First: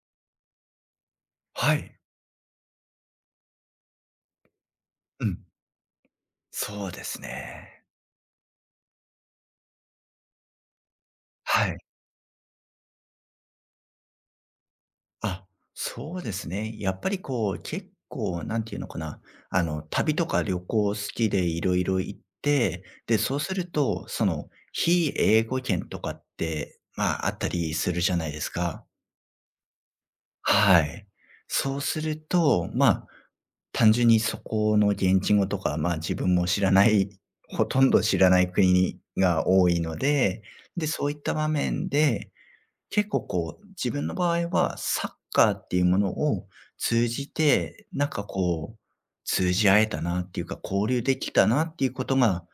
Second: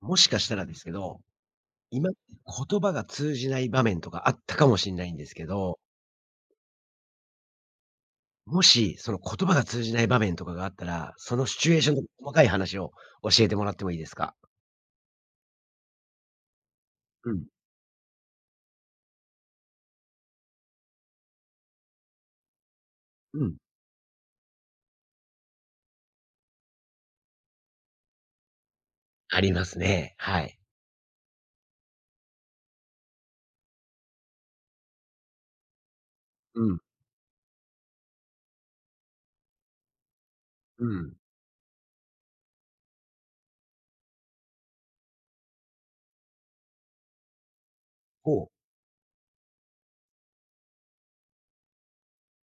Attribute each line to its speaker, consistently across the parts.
Speaker 1: もしかしたらですけど、
Speaker 2: はい。
Speaker 1: 今言葉が通じない場面とかあったかもしんないんで
Speaker 2: う
Speaker 1: す
Speaker 2: ん。
Speaker 1: けど、
Speaker 2: そうですね。
Speaker 1: もし、その言葉が通じない場面とかがあったら、そのシ
Speaker 2: は
Speaker 1: チュエ
Speaker 2: い。
Speaker 1: ーションの細かい話を教えてもらってもいいですか？
Speaker 2: あ、そうですね。やっぱり
Speaker 1: うん、
Speaker 2: こう、結構、なんていうのかな。あの、旅とか旅行好きでいろいろ行って、で、そう
Speaker 1: う
Speaker 2: す
Speaker 1: ん。
Speaker 2: ると、その、非英語圏とかって、まあ、あったりするじゃないですか。
Speaker 1: ありますね。はい。
Speaker 2: はい。そうすると、まあ、単純にそこの現地語とか、まあ自分も知
Speaker 1: う
Speaker 2: ら
Speaker 1: ん、
Speaker 2: ない、ほとんど知らない国が多いので、
Speaker 1: う
Speaker 2: で、そうい
Speaker 1: ん。
Speaker 2: った場面で、結構こう、自分の場合はサッカーっていうものを通じて、なんか
Speaker 1: ほう。
Speaker 2: こう、通じ合えたなっていうか、交流できたなっていうことが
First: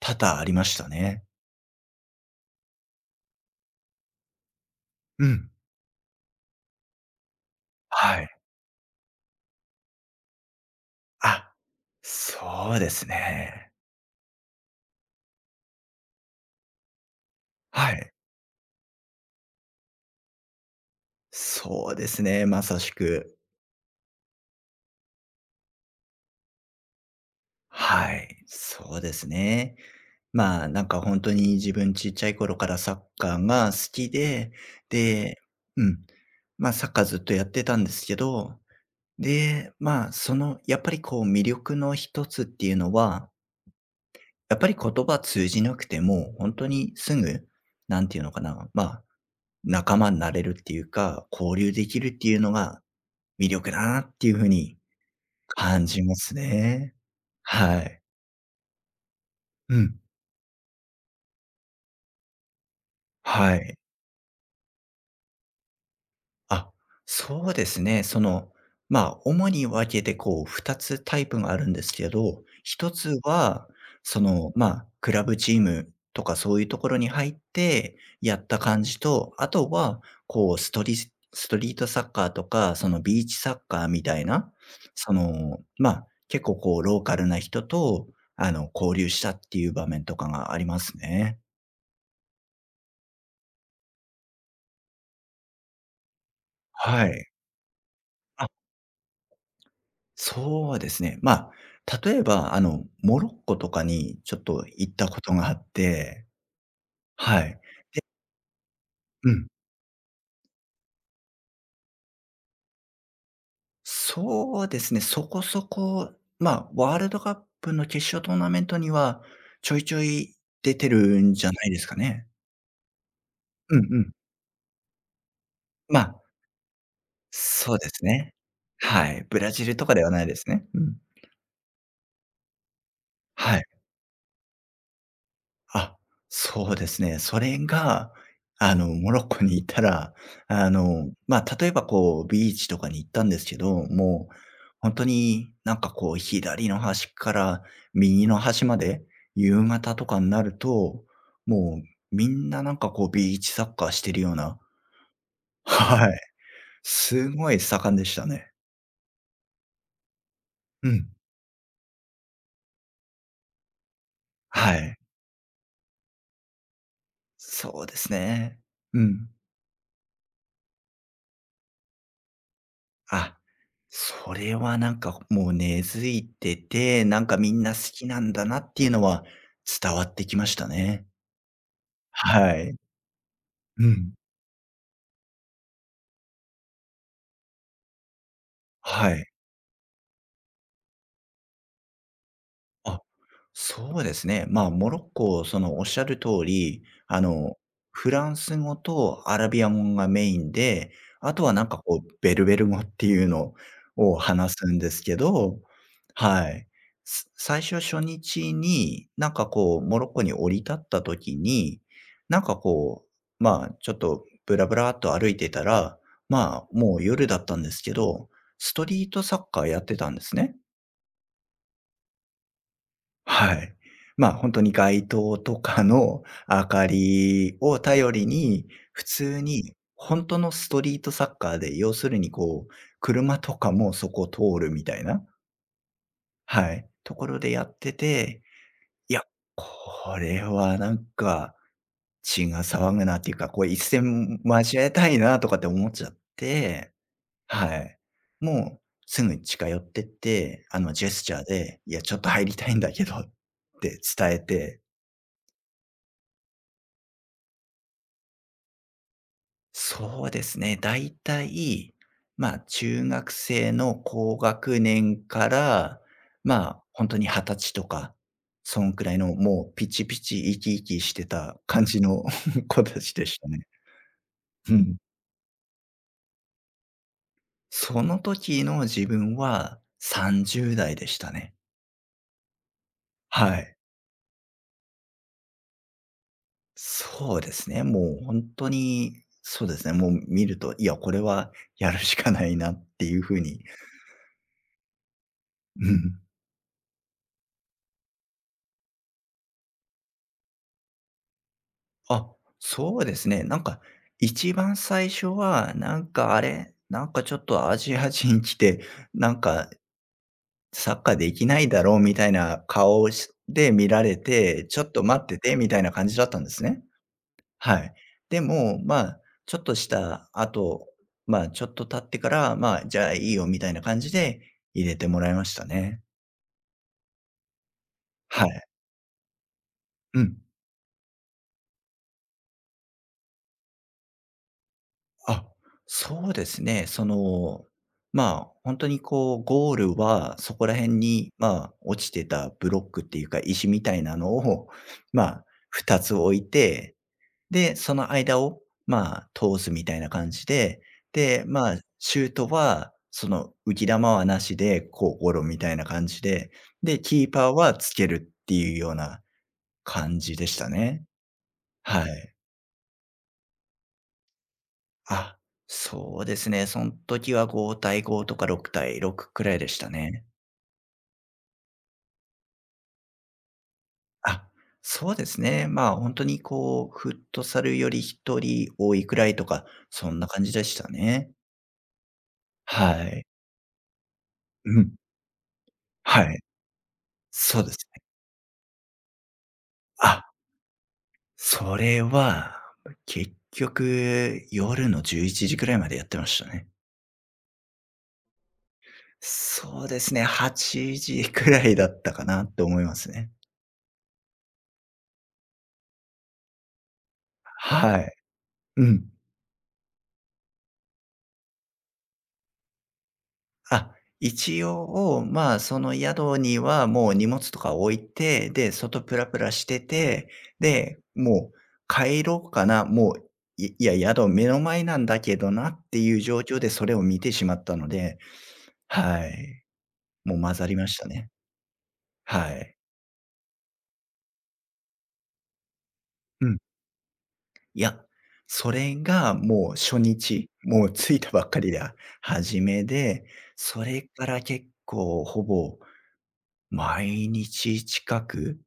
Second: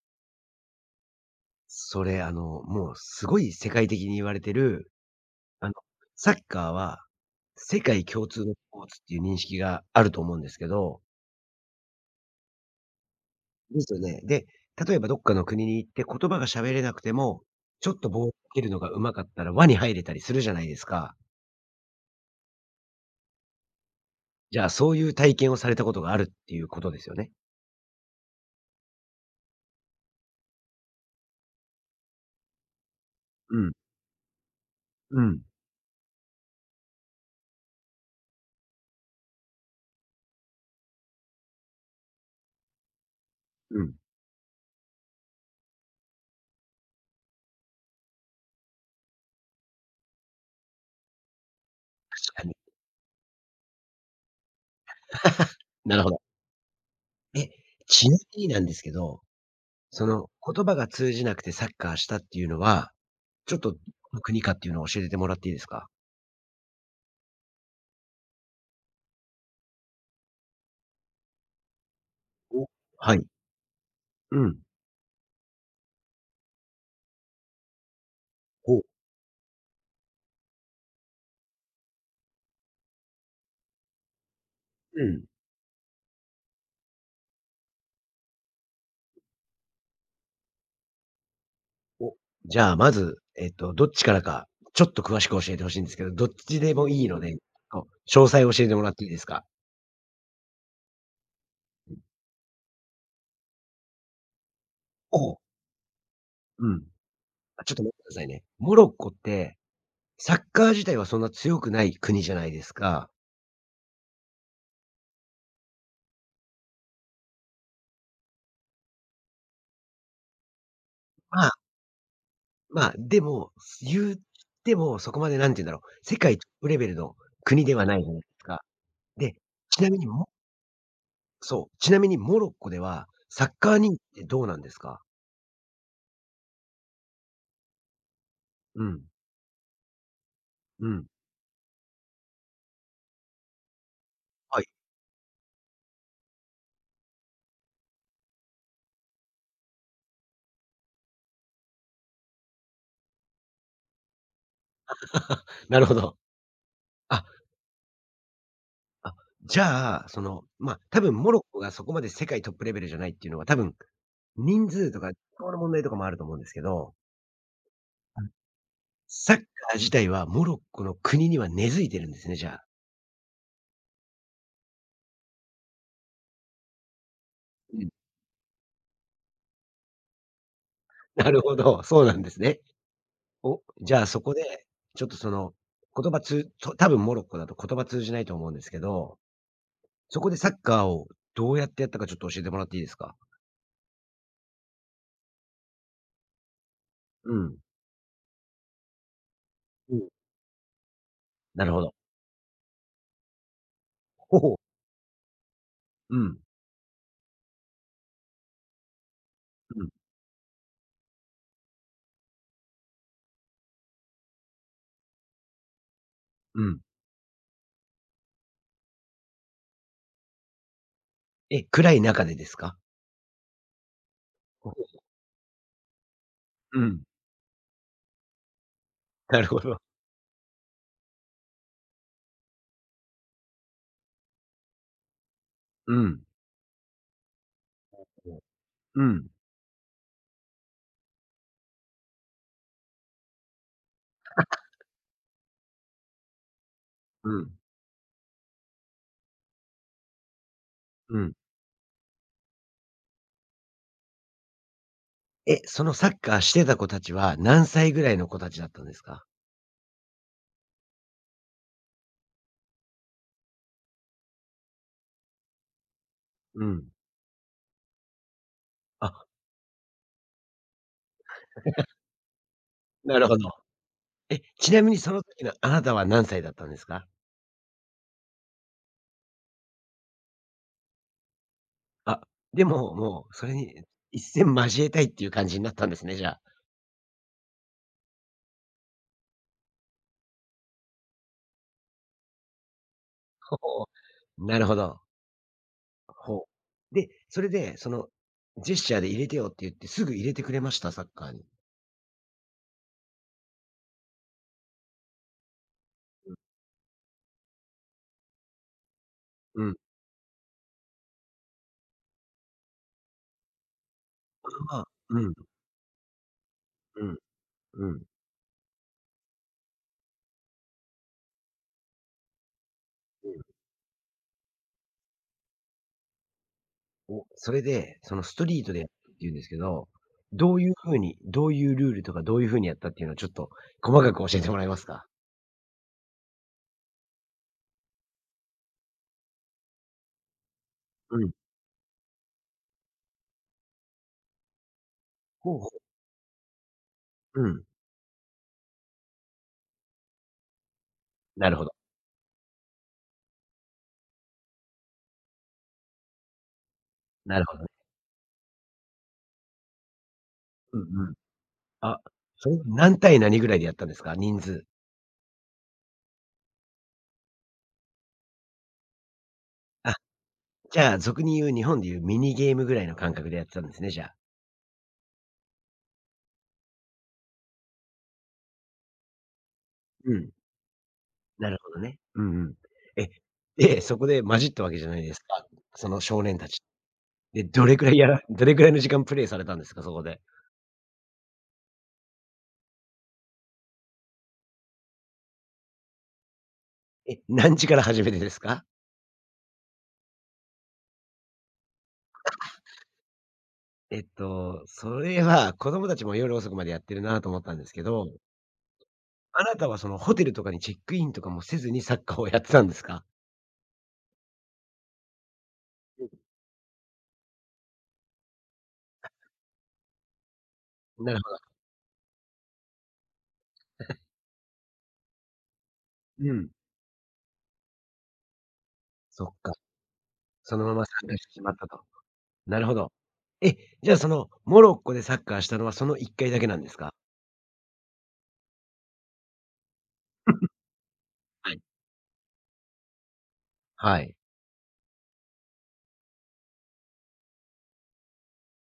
Speaker 2: 多々ありましたね。
Speaker 1: それ、もうすごい世界的に言われてる、
Speaker 2: うん。
Speaker 1: あの、サッカーは、世界
Speaker 2: は
Speaker 1: 共
Speaker 2: い。
Speaker 1: 通のスポーツっていう認識があると思うんですけど、
Speaker 2: あ、そうですね。
Speaker 1: ですよね。で、例えばどっかの国に行って言葉が喋れなくても、ちょ
Speaker 2: は
Speaker 1: っと
Speaker 2: い。
Speaker 1: 棒を蹴るのが上手かったら輪に入れたりするじゃないですか。
Speaker 2: そうですね、まさしく。
Speaker 1: じゃあ、そういう体験をされたことがあるっていうことですよね。
Speaker 2: はい、そうですね。まあ、なんか本当に自分ちっちゃい頃からサッカー
Speaker 1: う
Speaker 2: が
Speaker 1: ん、
Speaker 2: 好きで、
Speaker 1: う
Speaker 2: で、
Speaker 1: ん、
Speaker 2: うん、ま、あサッカーずっとやってたんですけど、で、まあ、その、やっぱりこう魅力の一つっていうのは、
Speaker 1: うん。
Speaker 2: やっぱり言葉通じなくても、本当にすぐ、なんていうのかな、まあ、仲間になれるっていうか、交流できるって
Speaker 1: 確
Speaker 2: いう
Speaker 1: か
Speaker 2: の
Speaker 1: に。
Speaker 2: が魅力だなっていうふうに感
Speaker 1: な
Speaker 2: じ
Speaker 1: るほ
Speaker 2: ま
Speaker 1: ど。
Speaker 2: すね。
Speaker 1: え、
Speaker 2: はい。
Speaker 1: ちなみになんですけど、
Speaker 2: うん。
Speaker 1: その言葉が通じなくてサッカーしたっていうのは、ちょ
Speaker 2: は
Speaker 1: っと
Speaker 2: い。
Speaker 1: どの国かっていうのを教えてもらっていいですか？
Speaker 2: あ、そうですね。その、まあ、主に分けてこう2つタイプがあるんですけど、
Speaker 1: お、
Speaker 2: 1
Speaker 1: は
Speaker 2: つ
Speaker 1: い。
Speaker 2: は、そ
Speaker 1: う
Speaker 2: の、
Speaker 1: ん。
Speaker 2: まあ、クラブチームとかそういうところに入ってやった
Speaker 1: お、
Speaker 2: 感じと、あとは、こうストリートサッカーとか、そのビーチサッカーみたいな、
Speaker 1: う
Speaker 2: そ
Speaker 1: ん。
Speaker 2: の、まあ、結構こうローカルな人と、あの、交流したっていう場面とかがありますね。
Speaker 1: お、じゃあ、まず、どっちからか、ちょっと詳しく教えて欲しいんですけど、どっちでもい
Speaker 2: は
Speaker 1: いの
Speaker 2: い。
Speaker 1: で、こう、詳細を教えてもらっていいですか？
Speaker 2: そうですね。まあ、例えば、あの、モロッコとかにちょっと行ったこ
Speaker 1: お
Speaker 2: と
Speaker 1: お。
Speaker 2: があって、
Speaker 1: うん。
Speaker 2: はい。
Speaker 1: あ、ちょっと待ってくださいね。モロッコっ
Speaker 2: うん。
Speaker 1: て、サッカー自体はそんな強くない国じゃないですか。
Speaker 2: そうですね、そこそこ、まあ、ワールドカップの決勝トーナメントには、ちょいちょい出てるん
Speaker 1: ま
Speaker 2: じゃ
Speaker 1: あ、
Speaker 2: ないですかね。
Speaker 1: まあ、でも、
Speaker 2: うんうん。
Speaker 1: 言ってもそこまで何て言うんだろ
Speaker 2: ま
Speaker 1: う、世
Speaker 2: あ、
Speaker 1: 界トップレベルの国で
Speaker 2: そう
Speaker 1: は
Speaker 2: で
Speaker 1: ない
Speaker 2: す
Speaker 1: じゃないで
Speaker 2: ね。
Speaker 1: すか。
Speaker 2: はい、
Speaker 1: で、
Speaker 2: ブラジル
Speaker 1: ち
Speaker 2: と
Speaker 1: な
Speaker 2: か
Speaker 1: み
Speaker 2: で
Speaker 1: に
Speaker 2: はない
Speaker 1: も
Speaker 2: ですね。うん。
Speaker 1: そう、ちなみにモロッコでは、サッ
Speaker 2: はい。
Speaker 1: カー人気ってどうなんですか？
Speaker 2: あ、そうですね。それが、あ
Speaker 1: う
Speaker 2: の、
Speaker 1: ん、
Speaker 2: モロッコに行ったら、あ
Speaker 1: うん。
Speaker 2: の、まあ、例えばこう、ビーチとかに行ったんですけど、もう、
Speaker 1: はい。
Speaker 2: 本当になんかこう、左の端から右の端まで、夕方とかになると、もうみんななんかこう、ビーチサッカーしてるような、
Speaker 1: なるほ
Speaker 2: は
Speaker 1: ど。
Speaker 2: い。
Speaker 1: あ、
Speaker 2: すごい盛んでしたね。
Speaker 1: あ、じゃあ、その、まあ、
Speaker 2: う
Speaker 1: 多
Speaker 2: ん。
Speaker 1: 分モロッコがそこまで世界トップレベルじゃないっていうのは、多分、人
Speaker 2: は
Speaker 1: 数
Speaker 2: い。
Speaker 1: とか、この問題とかもあると思うんですけど、
Speaker 2: そうです
Speaker 1: はい。
Speaker 2: ね。うん。
Speaker 1: サッカー自体はモロッコの国には根付いてるんですね、じゃあ。
Speaker 2: あ、それはなんかもう根付いてて、なんかみんな
Speaker 1: うん。
Speaker 2: 好きなんだなっていうのは伝わってきましたね。
Speaker 1: なるほど、そうなんです
Speaker 2: は
Speaker 1: ね。
Speaker 2: い。
Speaker 1: お、
Speaker 2: う
Speaker 1: じゃあ
Speaker 2: ん。
Speaker 1: そこで、ちょっとその、言葉通と多分モロッコだと言葉通じないと思うんですけ
Speaker 2: は
Speaker 1: ど、
Speaker 2: い。
Speaker 1: そこでサッカーをどうやってやったかちょっと教えてもらっていいです
Speaker 2: あ、
Speaker 1: か？
Speaker 2: そうですね。まあ、モロッコ、その、おっしゃる通り、あ
Speaker 1: う
Speaker 2: の、
Speaker 1: ん。
Speaker 2: フランス語とアラビア
Speaker 1: う
Speaker 2: 語
Speaker 1: ん。
Speaker 2: がメインで、あとは
Speaker 1: な
Speaker 2: なん
Speaker 1: る
Speaker 2: か
Speaker 1: ほど。
Speaker 2: こう、ベルベル語っていうのを
Speaker 1: ほ
Speaker 2: 話
Speaker 1: ほ。
Speaker 2: すんですけど、
Speaker 1: うん、
Speaker 2: はい。す最初初日に、なんかこう、
Speaker 1: うん、
Speaker 2: モロッコに降り立った時に、なんかこう、まあ、ちょっとブラブラっと歩いてたら、
Speaker 1: う
Speaker 2: まあ、
Speaker 1: ん。
Speaker 2: もう夜だったんですけど、ストリートサッカーやってたんですね。
Speaker 1: え、暗い中でですか？
Speaker 2: はい。まあ、本当
Speaker 1: ほ
Speaker 2: に
Speaker 1: ほ。
Speaker 2: 街灯とかの明
Speaker 1: う
Speaker 2: か
Speaker 1: ん。
Speaker 2: りを頼りに、普
Speaker 1: な
Speaker 2: 通
Speaker 1: るほ
Speaker 2: に
Speaker 1: ど。
Speaker 2: 本当のストリートサッカーで、要するにこう、車とかもそこ通るみたいな、
Speaker 1: うん。
Speaker 2: はい、ところでやって
Speaker 1: うん。
Speaker 2: て、いや、これはなんか血が騒ぐなっていうか、これ一戦交えたいなとかって思っちゃって、
Speaker 1: うん。
Speaker 2: はい。もうすぐ近寄ってって、あのジェ
Speaker 1: う
Speaker 2: ス
Speaker 1: ん。
Speaker 2: チャーで、いや、ちょっと入りたいんだけどって伝えて、
Speaker 1: え、そのサッカーしてた子たちは、何歳ぐらいの子たちだったんですか？
Speaker 2: そうですね。だいたい、まあ、中学生の高学年から、ま
Speaker 1: う
Speaker 2: あ、
Speaker 1: ん。
Speaker 2: 本当に20歳とか、そんく
Speaker 1: あ、
Speaker 2: らいのもうピチピチ生き生きしてた感じの 子たち
Speaker 1: なる
Speaker 2: で
Speaker 1: ほ
Speaker 2: した
Speaker 1: ど。
Speaker 2: ね。
Speaker 1: え、
Speaker 2: う
Speaker 1: ちなみ
Speaker 2: ん。
Speaker 1: にその時のあなたは何歳だったんですか？
Speaker 2: その時の自分は30代でしたね。
Speaker 1: あ、でも、もうそれ
Speaker 2: はい。
Speaker 1: に一戦交えたいっていう感じになったんですね、じゃあ。
Speaker 2: そうですね。もう本当に、そうですね、もう見ると、いや、これはやるしかないなっていう風に、
Speaker 1: ほう。なるほど。
Speaker 2: うん。
Speaker 1: ほう。で、それで、そのジェスチャーで入れてよって言って、すぐ入れてくれました？サッカーに。
Speaker 2: あ、そうですね。なんか、一番最初は、なんかあれ、なんかちょっとアジア人来て、なん
Speaker 1: う
Speaker 2: か
Speaker 1: ん。
Speaker 2: サッカーできないだろうみたいな顔をしで見られて、
Speaker 1: ま
Speaker 2: ちょ
Speaker 1: あ、
Speaker 2: っと
Speaker 1: う
Speaker 2: 待っ
Speaker 1: ん、
Speaker 2: ててみたいな感じだったんですね。
Speaker 1: うん、
Speaker 2: は
Speaker 1: う
Speaker 2: い。
Speaker 1: ん。
Speaker 2: でも、まあ、ちょっとした後、まあ、ちょっと経ってから、まあ、じゃあいいよみたいな感じで入れてもらいましたね。
Speaker 1: お、それで、そのスト
Speaker 2: は
Speaker 1: リ
Speaker 2: い。
Speaker 1: ートでやるって言うんですけど、
Speaker 2: うん。
Speaker 1: どういう風に、どういうルールとか、どういう風にやったっていうのをちょっと細かく教えてもらえますか？
Speaker 2: あ、そうですね。その、まあ、本当にこう、ゴールはそこら辺
Speaker 1: うん。
Speaker 2: に、まあ、落ちてたブロックっていうか、石みたいなのを、まあ、
Speaker 1: ほうほ
Speaker 2: 2つ置いて、
Speaker 1: う。うん。
Speaker 2: で、その間を、まあ、通すみたいな感じで、で、
Speaker 1: なるほ
Speaker 2: ま
Speaker 1: ど。
Speaker 2: あ、シュートは、その浮き球はなしで、こう、ゴロみたいな感じで、で、キー
Speaker 1: なる
Speaker 2: パー
Speaker 1: ほどね。
Speaker 2: はつけるっていうような感じでした
Speaker 1: うん
Speaker 2: ね。
Speaker 1: うん。あ、
Speaker 2: はい。
Speaker 1: それ何対何ぐらいでやったんですか？人数。
Speaker 2: あ、そうですね。その時は5対5とか6対6くらいでした
Speaker 1: あ、
Speaker 2: ね。
Speaker 1: じゃあ、俗に言う日本で言うミニゲームぐらいの感覚でやってたんですね、じゃあ。
Speaker 2: あ、そうですね。まあ、本当にこう、フットサルより1人多いくらいとか、そ
Speaker 1: う
Speaker 2: んな
Speaker 1: ん。
Speaker 2: 感じでしたね。
Speaker 1: なるほどね。うんうん。
Speaker 2: は
Speaker 1: え、
Speaker 2: い。
Speaker 1: で、そこで混じったわけ
Speaker 2: う
Speaker 1: じゃ
Speaker 2: ん。
Speaker 1: ないですか。その少
Speaker 2: は
Speaker 1: 年
Speaker 2: い。
Speaker 1: たち。で、
Speaker 2: そうですね。
Speaker 1: どれくらいの時間プレイされたんですか？そこで。
Speaker 2: あ、それは、結局、夜の11時くらいまでやってましたね。
Speaker 1: え、何時から始めてですか？
Speaker 2: そうですね、8時くらいだったかなって思いますね。
Speaker 1: それは子供たちも夜遅くまでやってるなと思ったんですけ
Speaker 2: は
Speaker 1: ど、
Speaker 2: い。うん。
Speaker 1: あなたはそのホテルとかにチェックインとかもせずにサッカーをやってたんですか？
Speaker 2: あ、一応、まあ、その
Speaker 1: うん、
Speaker 2: 宿にはもう荷物とか置いて、で、外プラプラしてて、で、
Speaker 1: なるほ
Speaker 2: も
Speaker 1: ど。
Speaker 2: う帰ろうかな、もう、いいや、宿目の前なんだけどなっていう
Speaker 1: う
Speaker 2: 状
Speaker 1: ん。
Speaker 2: 況でそれを見てしまったので、
Speaker 1: そ
Speaker 2: は
Speaker 1: っか。
Speaker 2: い。もう混
Speaker 1: その
Speaker 2: ざ
Speaker 1: ま
Speaker 2: り
Speaker 1: ま
Speaker 2: ました
Speaker 1: 参加し
Speaker 2: ね。
Speaker 1: てしまったと。
Speaker 2: は
Speaker 1: なるほ
Speaker 2: い。
Speaker 1: ど。え、じゃあそのモロッコでサッカーしたのはその1回だけ
Speaker 2: う
Speaker 1: な
Speaker 2: ん。
Speaker 1: んですか？
Speaker 2: いや、それがもう初日、もう着いた ばっ
Speaker 1: はい。
Speaker 2: かりで初めで、そ
Speaker 1: は
Speaker 2: れ
Speaker 1: い。
Speaker 2: から結構ほぼ毎日近く、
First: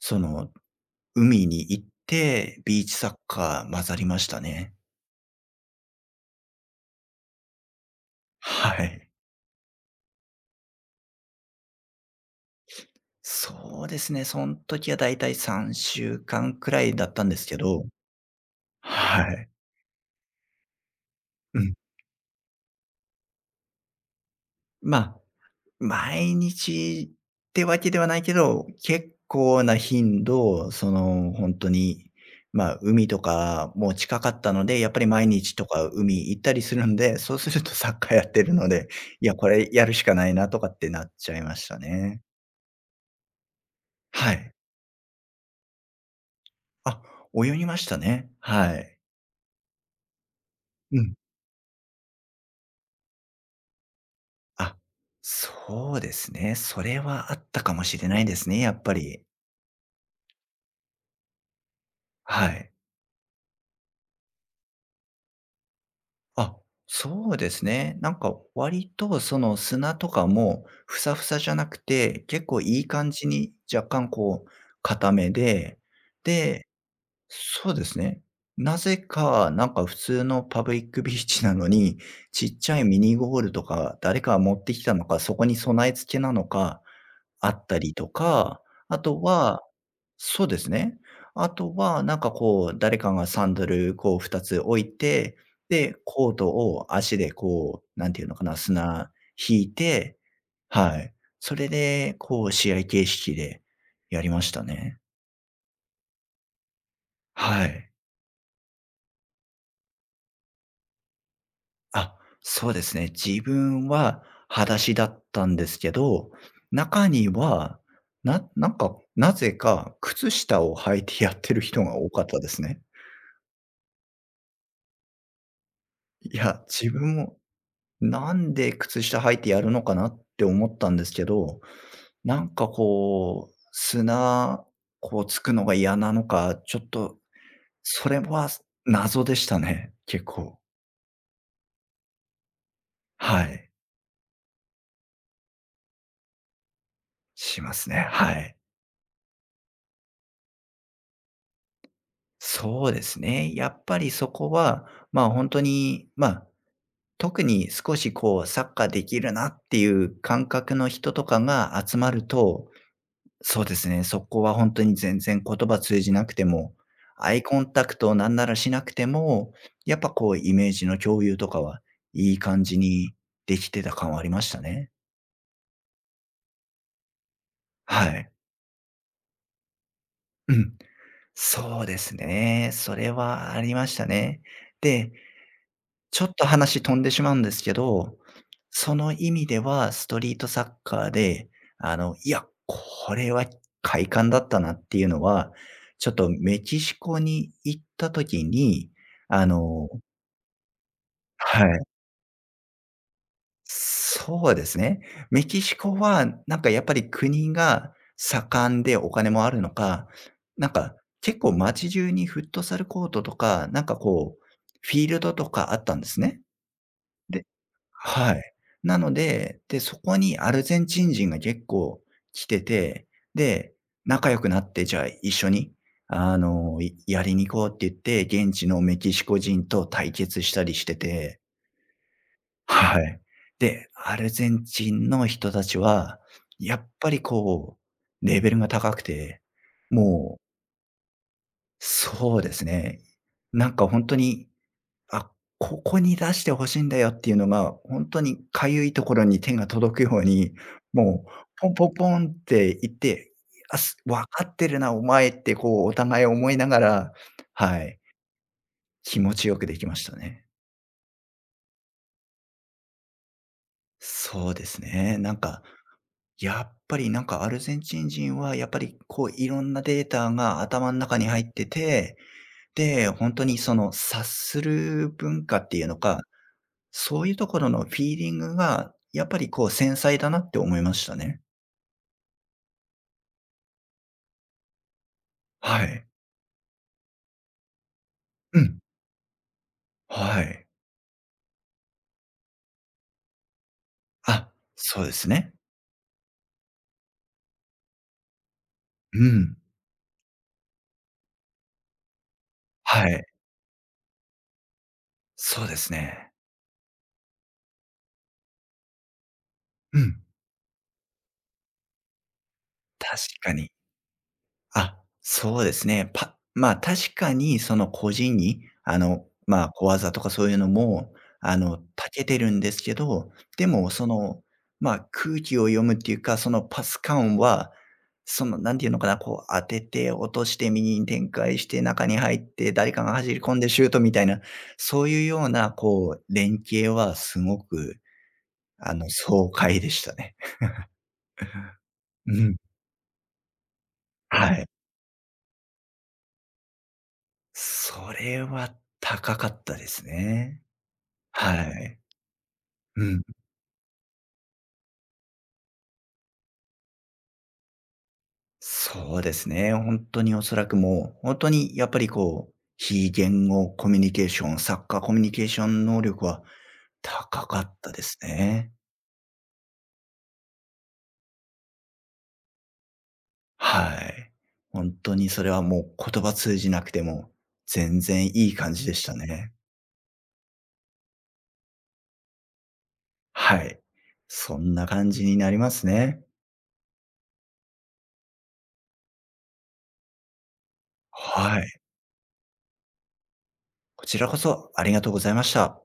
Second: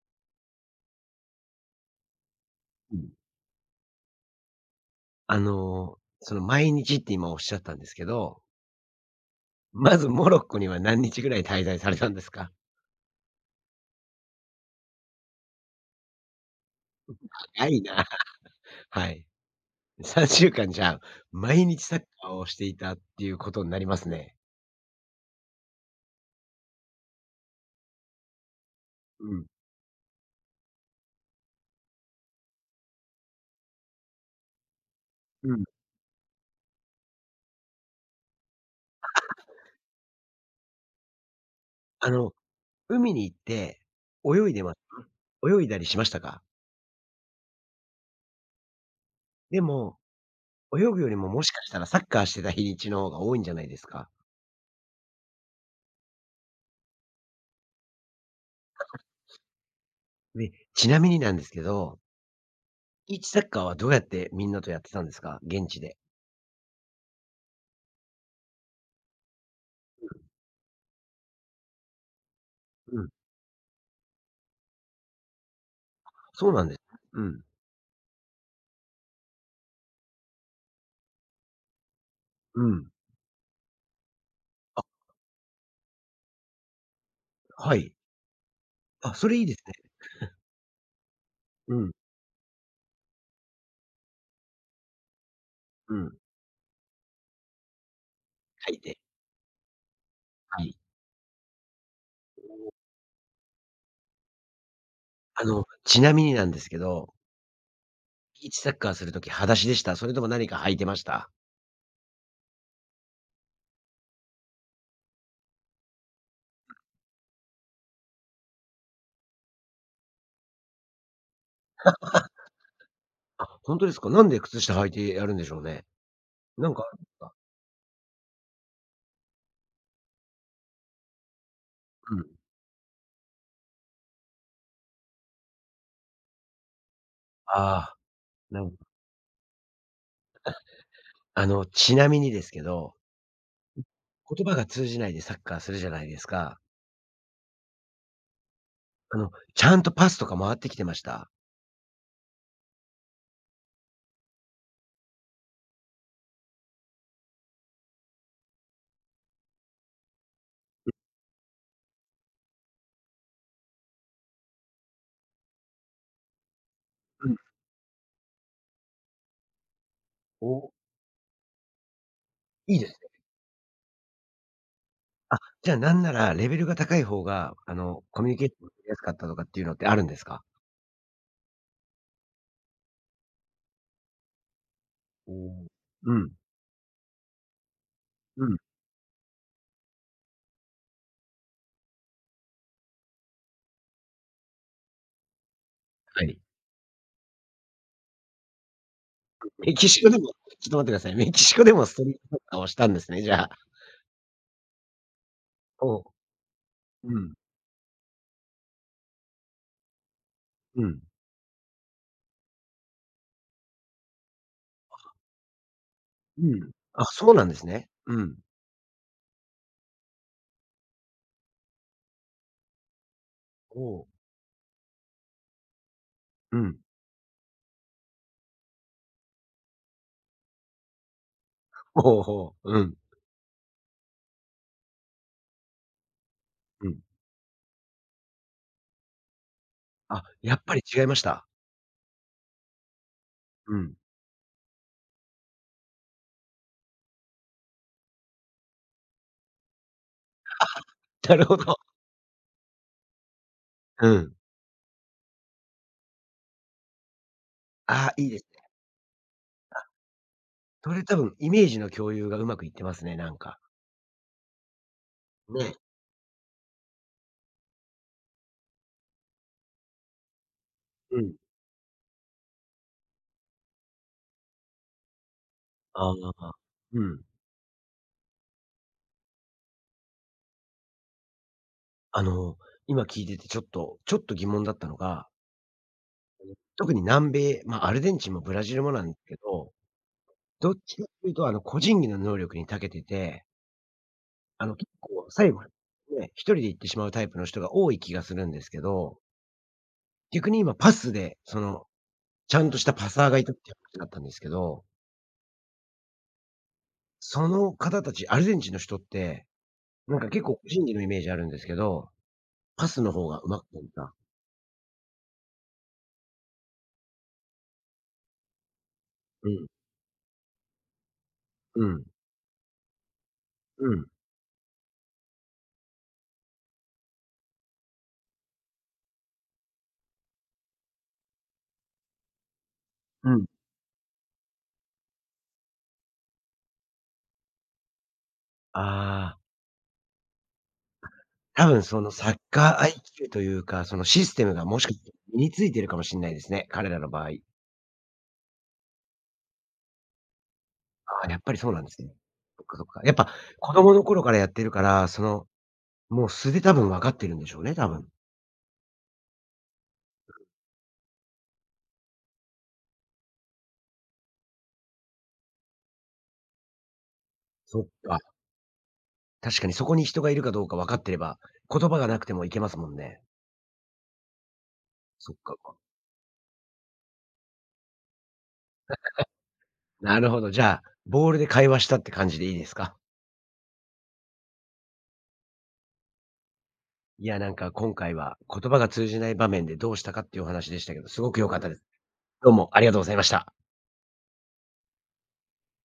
Speaker 2: その、海に行って、ビーチ
Speaker 1: う
Speaker 2: サ
Speaker 1: ん。
Speaker 2: ッカー混ざりましたね。
Speaker 1: その毎日って今おっしゃったんですけど、
Speaker 2: はい。
Speaker 1: まずモロッコには何日ぐらい滞在されたんですか？
Speaker 2: そうですね、そん時はだいたい3週間くらいだったんですけ
Speaker 1: 長い
Speaker 2: ど。
Speaker 1: な。はい。
Speaker 2: はい。
Speaker 1: 3週間じゃあ、
Speaker 2: う
Speaker 1: 毎
Speaker 2: ん。
Speaker 1: 日サッカーをしていたっていうことになりますね。
Speaker 2: ま毎日ってわけではないけど、結
Speaker 1: うん。
Speaker 2: 構な頻度、その、ほんとに、ま、あ海とかも近かったので、やっぱり毎
Speaker 1: う
Speaker 2: 日
Speaker 1: ん。
Speaker 2: とか海行ったりするんで、そうすると サッカーやってるので、いや、これやるしかないなとかってなっちゃいました
Speaker 1: あ
Speaker 2: ね。
Speaker 1: の、海に行って
Speaker 2: は
Speaker 1: 泳
Speaker 2: い。
Speaker 1: いでます？泳いだりしましたか？
Speaker 2: あ、泳ぎましたね。はい。
Speaker 1: でも、泳ぐ
Speaker 2: う
Speaker 1: よ
Speaker 2: ん。
Speaker 1: りももしかしたらサッカーしてた日にちの方が多いんじゃないですか？
Speaker 2: あ、そうですね。それはあったかもしれないですね、やっぱり。
Speaker 1: で、ちなみになんですけど、
Speaker 2: はい。
Speaker 1: ビーチサッカーはどうやってみんなとやってたんですか？現地で。
Speaker 2: あ、そうですね。なんか割とその砂とかもふさふさじゃなくて、結構いい
Speaker 1: うん。
Speaker 2: 感じに若干こう固めで、
Speaker 1: そうな
Speaker 2: で、
Speaker 1: んです。うん。
Speaker 2: そうですね。なぜか、なんか普通のパブリックビーチなのに、ちっ
Speaker 1: う
Speaker 2: ちゃい
Speaker 1: ん。
Speaker 2: ミニゴールとか誰かが持ってきたのか、そこに備え付けなのか、あっ
Speaker 1: は
Speaker 2: た
Speaker 1: い。
Speaker 2: りとか、あ
Speaker 1: あ、
Speaker 2: と
Speaker 1: それいいです
Speaker 2: は
Speaker 1: ね。
Speaker 2: そうですね。あ
Speaker 1: う
Speaker 2: と
Speaker 1: ん、
Speaker 2: は、なんかこう、誰かがサンダル、こう2つ置いて、
Speaker 1: う
Speaker 2: で、
Speaker 1: ん。
Speaker 2: コートを足でこう、なんていうのかな、
Speaker 1: 書いて。
Speaker 2: 砂引いて、
Speaker 1: はい。
Speaker 2: はい。それで、こう試合形式でやりましたね。
Speaker 1: ちなみになんですけど、
Speaker 2: はい。
Speaker 1: ビーチサッカーするとき裸足でした？それとも何か履いてました？
Speaker 2: あ、そうですね。自分は裸足だったんですけど、中には、なんか、なぜか靴下を履いてやってる人が多かったですね。
Speaker 1: あ、ほんとですか？なんで靴下履いてやるんでしょうね？
Speaker 2: いや、
Speaker 1: なんかあ
Speaker 2: 自
Speaker 1: るんで
Speaker 2: 分
Speaker 1: すか？
Speaker 2: もなんで靴下履いてやるのかなって思ったんですけど、
Speaker 1: うん。
Speaker 2: なんかこう、砂、こうつくのが嫌なのか、ちょっと、
Speaker 1: ああ、
Speaker 2: それは
Speaker 1: なる
Speaker 2: 謎でしたね、結構。
Speaker 1: あの、ちなみにですけど、
Speaker 2: はい。
Speaker 1: 言葉が通じないでサッカーするじゃないですか。
Speaker 2: しますね、はい。
Speaker 1: ちゃんとパスとか回ってきてました？
Speaker 2: そうですね。やっぱりそこは、本当に、特に少しこうサッカーできるなっていう感覚の人とかが集まると、そうですね、そこは本当に全然言葉通じなくても、
Speaker 1: う
Speaker 2: ア
Speaker 1: ん。
Speaker 2: イコンタクトをなんならしなくても、やっぱこうイメ
Speaker 1: お。
Speaker 2: ージの共有とかはいい感
Speaker 1: い
Speaker 2: じ
Speaker 1: いです。
Speaker 2: にできてた感はありましたね。
Speaker 1: あ、じゃあなんならレベルが高い方が、
Speaker 2: は
Speaker 1: コミュ
Speaker 2: い。
Speaker 1: ニケーション取りやすかったとかっていうのってあるんですか？
Speaker 2: うん。そうですね。それはありましたね。で、
Speaker 1: おお。う
Speaker 2: ちょ
Speaker 1: ん、
Speaker 2: っと話飛んでしまうんですけど、
Speaker 1: うん、
Speaker 2: その意味ではストリートサッカーで、いや、これは快感だったなっていうのは、ちょっ
Speaker 1: は
Speaker 2: と
Speaker 1: い。
Speaker 2: メキシコに行った時に、あ
Speaker 1: メキ
Speaker 2: の
Speaker 1: シコでもちょっと待ってください。メキシコ
Speaker 2: は
Speaker 1: で
Speaker 2: い。
Speaker 1: もサッカーをしたんですね、じゃあ。
Speaker 2: そうですね。メキシ
Speaker 1: お
Speaker 2: コ
Speaker 1: お、
Speaker 2: はなんかやっぱり
Speaker 1: うん。
Speaker 2: 国が盛んでお金もあるのか、なん
Speaker 1: う
Speaker 2: か
Speaker 1: ん。
Speaker 2: 結構街中にフットサルコートとか、なんかこう、フィールドとかあったんですね。
Speaker 1: うん。あ、そうな
Speaker 2: で
Speaker 1: んですね。う
Speaker 2: は
Speaker 1: ん。
Speaker 2: い。なので、で、そこにアルゼンチン人が結構来てて、で、
Speaker 1: おう、
Speaker 2: 仲良くなって、じゃあ一緒に、
Speaker 1: うん。
Speaker 2: いやりに行こうって言って、現地のメキシコ人と対決したりしてて、
Speaker 1: ほうほう。うん。
Speaker 2: はい。で、アルゼンチンの人たちは、や
Speaker 1: う
Speaker 2: っ
Speaker 1: ん。
Speaker 2: ぱりこう、レベルが高くて、
Speaker 1: あ、
Speaker 2: もう、
Speaker 1: やっぱり違いました？
Speaker 2: そうですね。な
Speaker 1: う
Speaker 2: んか
Speaker 1: ん。
Speaker 2: 本当に、あ、ここに出してほしいんだよっていうのが、ほんとにかゆいところに手が届くように、も う
Speaker 1: なるほ
Speaker 2: ポン
Speaker 1: ど。
Speaker 2: ポンポンって言って、あ、す
Speaker 1: う
Speaker 2: 「分
Speaker 1: ん。
Speaker 2: かってるな、お前」ってこうお互い思いながら、はい、
Speaker 1: ああ、いいです。
Speaker 2: 気持ちよくできましたね。
Speaker 1: それ多分イメージの共有がうまくいってますね、なんか。
Speaker 2: そうですね。なんか、
Speaker 1: ね。
Speaker 2: やっぱりなんかアルゼンチン人はやっぱりこういろんなデータが頭ん中
Speaker 1: う
Speaker 2: に
Speaker 1: ん。
Speaker 2: 入ってて、で、ほんとにその察する文化っていうの
Speaker 1: あ
Speaker 2: か、
Speaker 1: あ。う
Speaker 2: そ
Speaker 1: ん。
Speaker 2: ういうところのフィーリングが、やっぱりこう繊細だなって思いましたね。
Speaker 1: あの、今聞いててちょっと疑問だったのが、
Speaker 2: はい。
Speaker 1: 特に南米、まあ、アルゼンチンもブ
Speaker 2: う
Speaker 1: ラジ
Speaker 2: ん。
Speaker 1: ルもなんですけど、
Speaker 2: はい。
Speaker 1: どっちかっていうと個人技の能力に長けてて、
Speaker 2: あ、
Speaker 1: 結
Speaker 2: そうで
Speaker 1: 構
Speaker 2: す
Speaker 1: 最
Speaker 2: ね。
Speaker 1: 後ね、一人で行ってしまうタイプの人が多い気がするんですけど、
Speaker 2: うん。
Speaker 1: 逆に今パスで、その、ちゃんとした
Speaker 2: は
Speaker 1: パ
Speaker 2: い。
Speaker 1: サーがいたって話だったんですけど、
Speaker 2: そうですね。
Speaker 1: その方たち、アルゼンチンの人って、
Speaker 2: う
Speaker 1: な
Speaker 2: ん。
Speaker 1: んか結構個人技のイメージあるんですけど、パスの
Speaker 2: 確
Speaker 1: 方が
Speaker 2: か
Speaker 1: 上手
Speaker 2: に。
Speaker 1: くなった。
Speaker 2: あ、そうですね。パ、確かにその個人に
Speaker 1: うん、
Speaker 2: 小技とかそういうのも、あの、
Speaker 1: うん、
Speaker 2: 長けてるんですけど、で
Speaker 1: う
Speaker 2: もそ
Speaker 1: ん、
Speaker 2: の、空気を読むっていうか、そのパス感は、その、なんていうのかな、こう当てて落として右に展開して中に入って、誰かが
Speaker 1: う
Speaker 2: 走り
Speaker 1: ん。
Speaker 2: 込んでシュートみたいな、そういうようなこう連携はすごく、あの、
Speaker 1: ああ、
Speaker 2: 爽快でしたね。
Speaker 1: 多分そのサ
Speaker 2: う
Speaker 1: ッ
Speaker 2: ん。
Speaker 1: カー IQ というか、そのシステ
Speaker 2: は
Speaker 1: ムが
Speaker 2: い。
Speaker 1: もしかして身についてるかもしんないですね、彼らの場合。
Speaker 2: それは高かったですね。
Speaker 1: ああ、やっぱり
Speaker 2: は
Speaker 1: そうなんで
Speaker 2: い。
Speaker 1: すね。そっかそっか。
Speaker 2: う
Speaker 1: やっ
Speaker 2: ん。
Speaker 1: ぱ子供の頃からやってるから、その、もう素で多分分かってるんでしょうね、多分。
Speaker 2: そうですね。本当におそらくもう、本当にやっぱりこう、非言語コミュニケーション、作家コミュニケーション能力は高かっ
Speaker 1: そっ
Speaker 2: たで
Speaker 1: か。
Speaker 2: すね。
Speaker 1: 確かにそこに人がいるかどうか分かってれば、言葉がなくてもいけますもんね。
Speaker 2: はい。本当に
Speaker 1: そっ
Speaker 2: それ
Speaker 1: か。
Speaker 2: はもう言葉通じなくても、全然いい感じでしたね。
Speaker 1: なるほど。じゃあ、ボールで会話したって感じでいいですか？
Speaker 2: はい。そんな感じになりますね。
Speaker 1: いや、なんか今回は言葉が通じない場面でどうしたかっていうお話でしたけど、すごく良かっ
Speaker 2: は
Speaker 1: たで
Speaker 2: い。
Speaker 1: す。どうもありがとうございました。
Speaker 2: こちらこそありがとうございました。